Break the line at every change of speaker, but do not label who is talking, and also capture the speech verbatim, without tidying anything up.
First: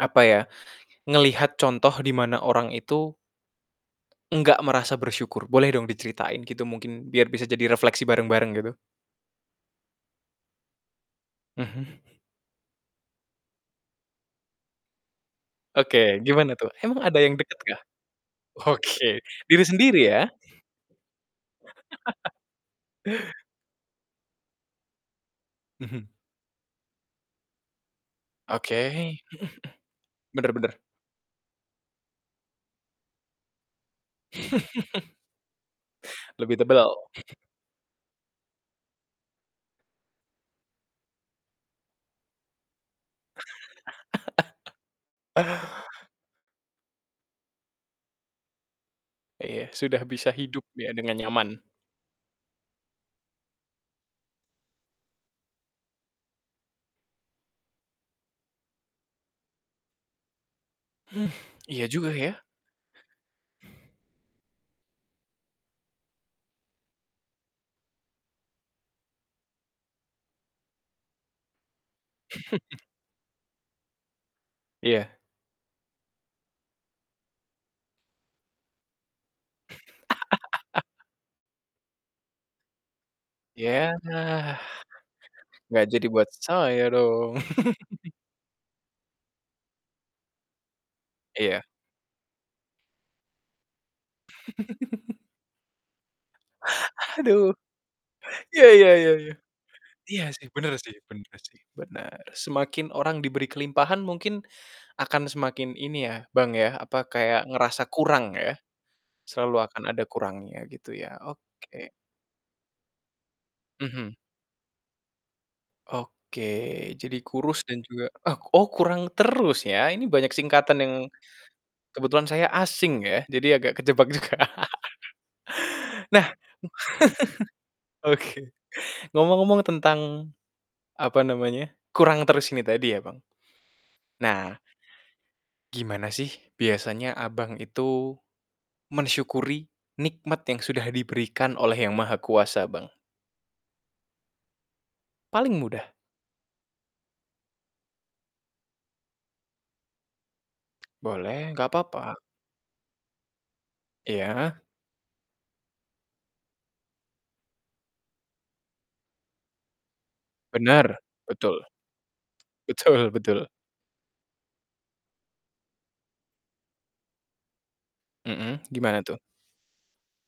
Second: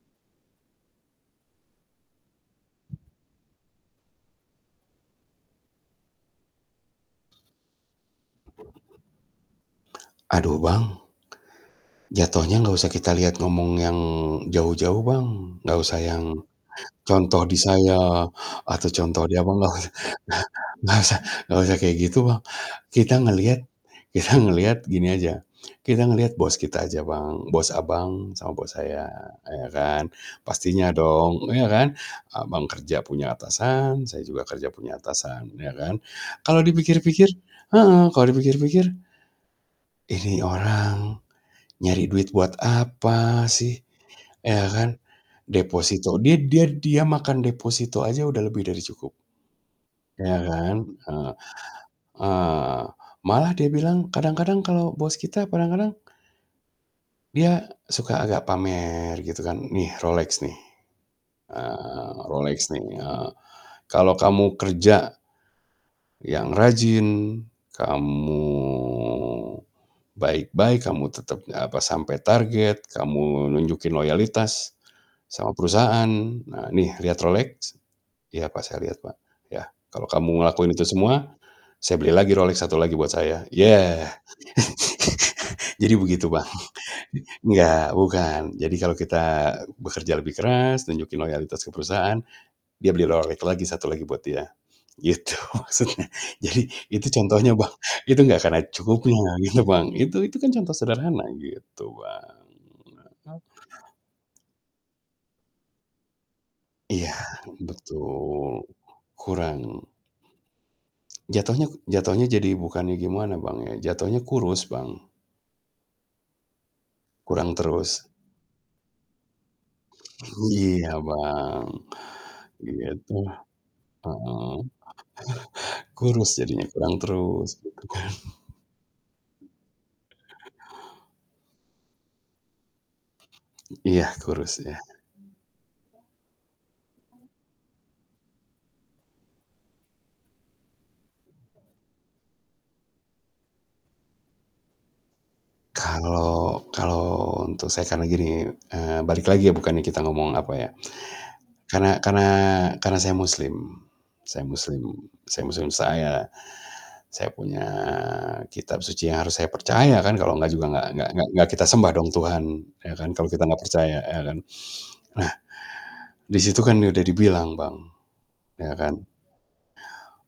Apa ya, ngelihat contoh di mana orang itu nggak merasa bersyukur, boleh dong diceritain, gitu? Mungkin, biar bisa jadi refleksi bareng-bareng, gitu.
Aduh, Bang
Mhm.
jatuhnya gak usah kita lihat ngomong yang jauh-jauh, Bang, gak usah
Oke,
yang
gimana tuh? Emang ada yang
contoh di
deket kah?
saya atau
Oke.
contoh di Abang,
Diri
gak us
sendiri, ya?
gak usah gak usah kayak gitu, Bang. Kita ngelihat kita ngelihat gini aja, kita
Mhm.
ngeliat bos kita aja, Bang, bos Abang, sama
Oke.
bos saya,
Mhm mhm.
ya kan,
Bener bener.
pastinya dong, iya kan? Abang kerja punya atasan, saya juga kerja punya atasan, ya kan.
Lebih
Kalau dipikir
tebel.
pikir heeh, kalau dipikir-pikir, "ini orang nyari duit buat apa sih?" Iya kan? Deposito dia dia dia makan deposito aja udah lebih dari cukup.
Iya, sudah bisa
Iya
hidup
kan?
ya, dengan
Eee
nyaman.
eee, malah dia bilang, kadang-kadang kalau bos kita kadang-kadang dia suka agak pamer, gitu kan. "Nih, Rolex nih,
Iya juga,
eee,
ya.
Rolex nih, eee, kalau kamu kerja yang rajin, kamu baik-baik, kamu tetep, eee, apa, sampai target, kamu nunjukin loyalitas
Iya.
sama perusahaan, nah, nih, lihat Rolex." "Iya, Pak, saya lihat Pak." Ya, "Kalau kamu ngelakuin itu semua, saya beli lagi Rolex satu lagi buat saya."
Yah,
Yah.
nggak
Jadi
jadi
begitu,
buat
Bang.
saya dong?
Enggak, bukan. Jadi kalau kita bekerja lebih keras, tunjukin
Iya.
loyalitas ke perusahaan, dia beli Rolex lagi satu lagi buat dia, gitu maksudnya. Jadi, itu
Aduh,
contohnya Bang, itu gak akan ada
iya iya iya,
cukupnya, gitu Bang.
iya
Itu itu
sih,
kan
bener
contoh
sih
sederhana,
bener sih,
gitu,
bener.
Bang.
Semakin orang diberi kelimpahan, mungkin akan semakin, ini ya, Bang, ya, apa,
Iya,
kayak ngerasa kurang, ya?
betul!
Selalu akan
Kurang.
ada kurangnya, gitu ya?
Jatuhnya
Oke.
jatuhnya jadi bukannya gimana, Bang, ya,
Mhm.
jatuhnya kurus, Bang.
Oke, jadi
Kurang
kurus dan
terus.
juga oh oh, kurang terus ya, ini banyak singkatan
Iya,
yang
Bang,
kebetulan saya asing
gitu.
ya, jadi agak kejebak juga.
Heeh.
Nah
Kurus jadinya, kurang terus, gitu kan.
oke, ngomong-ngomong tentang, apa namanya, kurang terus ini tadi ya, Bang,
Iya, kurus
nah
ya.
gimana sih biasanya Abang itu mensyukuri nikmat yang sudah diberikan oleh Yang Maha Kuasa, Bang? Paling mudah.
Kalau kalau untuk saya, karena gini, eee, balik lagi ya, bukannya kita ngomong, apa ya.
Boleh, nggak
Karena
papa.
karena karena saya Muslim saya
Iya.
Muslim saya Muslim saya saya punya kitab suci yang harus saya percaya kan, kalau nggak juga nggak
Benar.
nggak nggak
Betul.
kita sembah dong Tuhan, ya kan?
Betul
Kalau kita
betul.
nggak percaya, ya kan? Nah, di situ kan udah dibilang, Bang,
Mhm,
ya
gimana
kan?
tuh?